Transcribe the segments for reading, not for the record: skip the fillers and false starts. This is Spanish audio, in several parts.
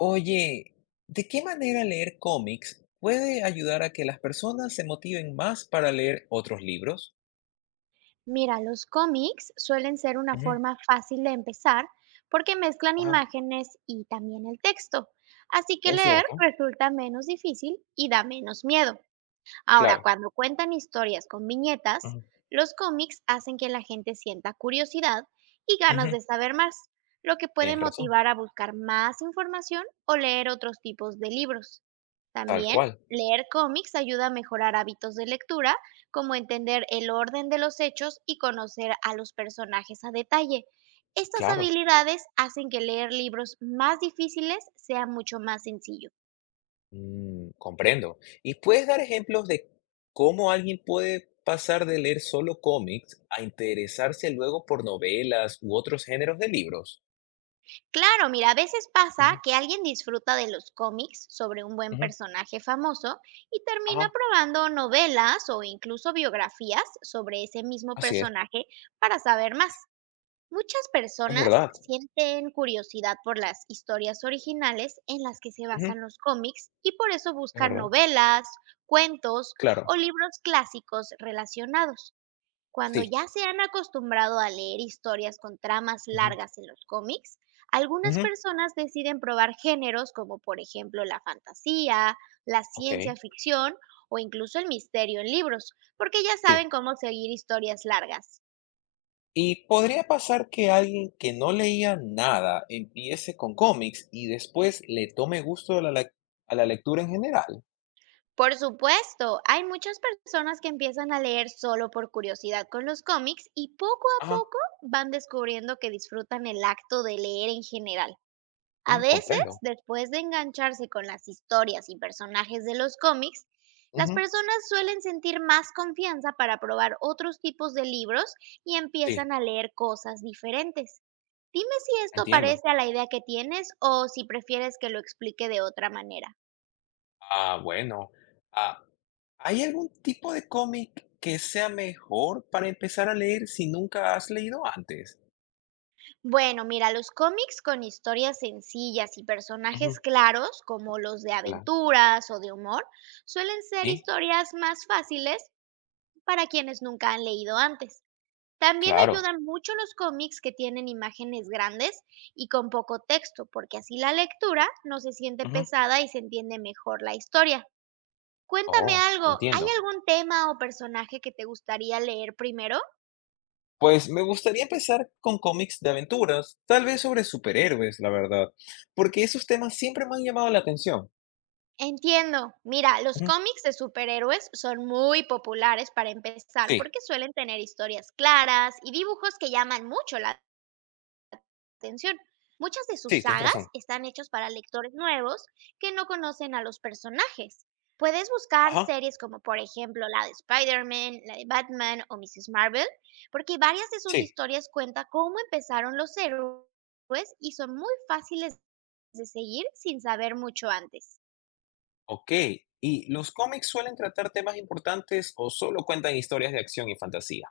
Oye, ¿de qué manera leer cómics puede ayudar a que las personas se motiven más para leer otros libros? Mira, los cómics suelen ser una Ujú. forma fácil de empezar porque mezclan Ajá. imágenes y también el texto, así que Es leer cierto, resulta menos difícil y da menos miedo. Ahora, claro. cuando cuentan historias con viñetas, Ujú. los cómics hacen que la gente sienta curiosidad y ganas Ujú. de saber más, lo que puede Tienes razón, motivar a buscar más información o leer otros tipos de libros. tal También, cual, leer cómics ayuda a mejorar hábitos de lectura, como entender el orden de los hechos y conocer a los personajes a detalle. Estas claro. habilidades hacen que leer libros más difíciles sea mucho más sencillo. Comprendo. ¿Y puedes dar ejemplos de cómo alguien puede pasar de leer solo cómics a interesarse luego por novelas u otros géneros de libros? Claro, mira, a veces pasa Ujú. que alguien disfruta de los cómics sobre un buen Ujú. personaje famoso y termina Ajá, probando novelas o incluso biografías sobre ese mismo así personaje para saber más. Muchas es personas verdad. sienten curiosidad por las historias originales en las que se Ujú. basan los cómics y por eso Es buscan verdad, novelas, cuentos claro, o libros clásicos relacionados. Cuando sí. ya se han acostumbrado a leer historias con tramas Ujú. largas en los cómics, algunas Ujú. personas deciden probar géneros como por ejemplo la fantasía, la Ok. ciencia ficción o incluso el misterio en libros, porque ya Sí. saben cómo seguir historias largas. ¿Y podría pasar que alguien que no leía nada empiece con cómics y después le tome gusto a la, a la lectura en general? Por supuesto, hay muchas personas que empiezan a leer solo por curiosidad con los cómics y poco a Ajá. poco van descubriendo que disfrutan el acto de leer en general. A veces, Comprendo. después de engancharse con las historias y personajes de los cómics, las Ujú. personas suelen sentir más confianza para probar otros tipos de libros y Sí, empiezan a leer cosas diferentes. Dime si esto entiendo. parece a la idea que tienes o si prefieres que lo explique de otra manera. Ah, bueno. Ah, ¿hay algún tipo de cómic que sea mejor para empezar a leer si nunca has leído antes? Bueno, mira, los cómics con historias sencillas y personajes Ujú. claros, como los de cla- aventuras o de humor, suelen ser Sí, historias más fáciles para quienes nunca han leído antes. También claro. ayudan mucho los cómics que tienen imágenes grandes y con poco texto, porque así la lectura no se siente Ujú. pesada y se entiende mejor la historia. Cuéntame Oh, algo, ¿hay entiendo. algún tema o personaje que te gustaría leer primero? Pues me gustaría empezar con cómics de aventuras, tal vez sobre superhéroes, la verdad, porque esos temas siempre me han llamado la atención. Entiendo. Mira, los Ujú. cómics de superhéroes son muy populares para empezar Sí, porque suelen tener historias claras y dibujos que llaman mucho la atención. Muchas de sus sí, tienes sagas razón. están hechas para lectores nuevos que no conocen a los personajes. Puedes buscar Ajá, series como por ejemplo la de Spider-Man, la de Batman o Mrs. Marvel, porque varias de sus sí, historias cuentan cómo empezaron los héroes y son muy fáciles de seguir sin saber mucho antes. ok. ¿Y los cómics suelen tratar temas importantes o solo cuentan historias de acción y fantasía?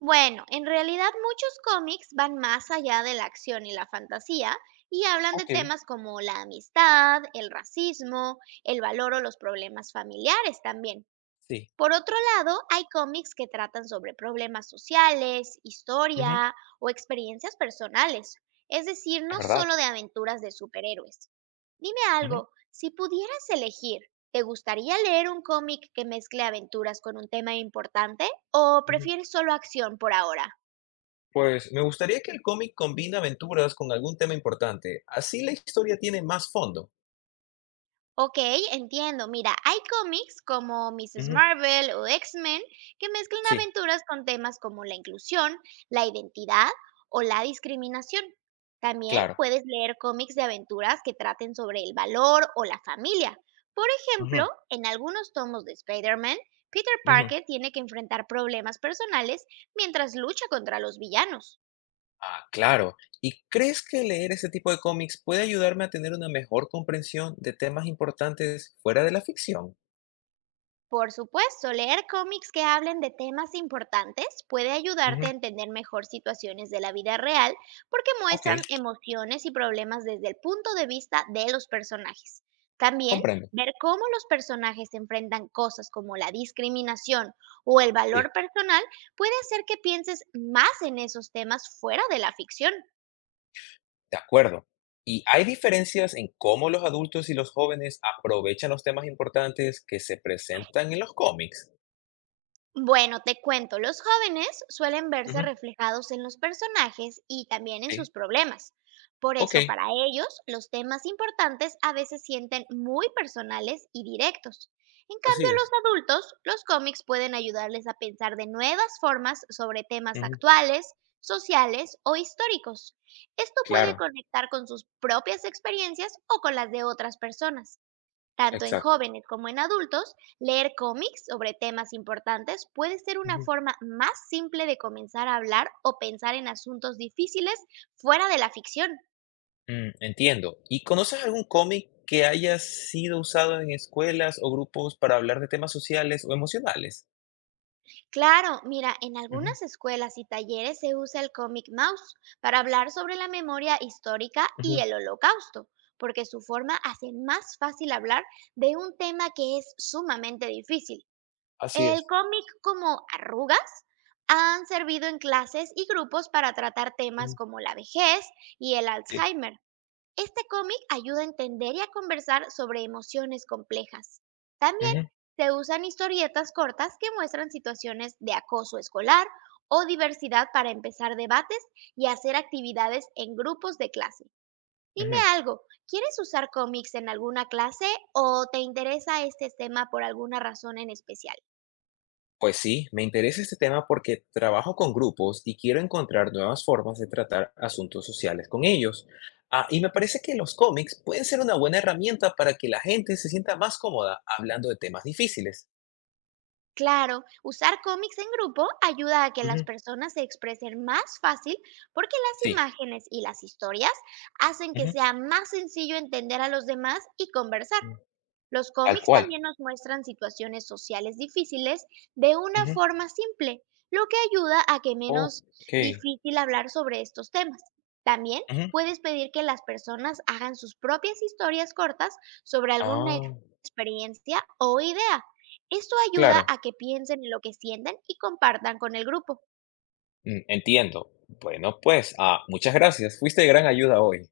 Bueno, en realidad muchos cómics van más allá de la acción y la fantasía y hablan de Ok, temas como la amistad, el racismo, el valor o los problemas familiares también. sí, Por otro lado, hay cómics que tratan sobre problemas sociales, ujú, historia o experiencias personales, es decir, es no verdad. solo de aventuras de superhéroes. Dime Ujú. algo, si pudieras elegir, ¿te gustaría leer un cómic que mezcle aventuras con un tema importante o Ujú. prefieres solo acción por ahora? Pues me gustaría que el cómic combine aventuras con algún tema importante, así la historia tiene más fondo. Ok, entiendo. Mira, hay cómics como Mrs. Ujú. Marvel o X-Men que mezclan Sí, aventuras con temas como la inclusión, la identidad o la discriminación. También claro. puedes leer cómics de aventuras que traten sobre el valor o la familia. Por Ujú. ejemplo, en algunos tomos de Spider-Man, Peter Ujú. Parker tiene que enfrentar problemas personales mientras lucha contra los villanos. Ah, claro. ¿Y crees que leer ese tipo de cómics puede ayudarme a tener una mejor comprensión de temas importantes fuera de la ficción? Por supuesto, leer cómics que hablen de temas importantes puede Ujú. ayudarte a entender mejor situaciones de la vida real porque Ok, muestran emociones y problemas desde el punto de vista de los personajes. También, comprendo. ver cómo los personajes enfrentan cosas como la discriminación o el Sí, valor personal puede hacer que pienses más en esos temas fuera de la ficción. de acuerdo. ¿Y hay diferencias en cómo los adultos y los jóvenes aprovechan los temas importantes que se presentan en los cómics? Bueno, te cuento, los jóvenes suelen verse Ujú. reflejados en los personajes y también en sus Sí, problemas. Por ok, eso, para ellos, los temas importantes a veces sienten muy personales y directos. En así cambio, los es. adultos, los cómics pueden ayudarles a pensar de nuevas formas sobre temas Ujú. actuales, sociales o históricos. Esto puede Claro, conectar con sus propias experiencias o con las de otras personas. Tanto en exacto. jóvenes como en adultos, leer cómics sobre temas importantes puede ser una Ujú. forma más simple de comenzar a hablar o pensar en asuntos difíciles fuera de la ficción. Entiendo. ¿Y conoces algún cómic que haya sido usado en escuelas o grupos para hablar de temas sociales o emocionales? Claro, mira, en Ujú. algunas escuelas y talleres se usa el cómic mouse para hablar sobre la memoria histórica y Ujú. el holocausto, porque su forma hace más fácil hablar de un tema que es sumamente difícil. Así El es. cómic como Arrugas han servido en clases y grupos para tratar temas Ujú. como la vejez y el Sí. Alzheimer. Este cómic ayuda a entender y a conversar sobre emociones complejas. También Ujú. se usan historietas cortas que muestran situaciones de acoso escolar o diversidad para empezar debates y hacer actividades en grupos de clase. Dime Ujú. algo, ¿quieres usar cómics en alguna clase o te interesa este tema por alguna razón en especial? Pues sí, me interesa este tema porque trabajo con grupos y quiero encontrar nuevas formas de tratar asuntos sociales con ellos. Ah, y me parece que los cómics pueden ser una buena herramienta para que la gente se sienta más cómoda hablando de temas difíciles. Claro, usar cómics en grupo ayuda a que las Ujú. personas se expresen más fácil porque las Sí, imágenes y las historias hacen que ujú, sea más sencillo entender a los demás y conversar. mm, Los tal cómics cual. también nos muestran situaciones sociales difíciles de una Ujú. forma simple, lo que ayuda a que menos Ok. difícil hablar sobre estos temas. También Ujú. puedes pedir que las personas hagan sus propias historias cortas sobre Ah, experiencia o idea. Esto ayuda claro. a que piensen en lo que sienten y compartan con el grupo. Entiendo. Bueno, pues, muchas gracias. Fuiste de gran ayuda hoy.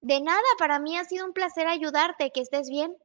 De nada, para mí ha sido un placer ayudarte, que estés bien.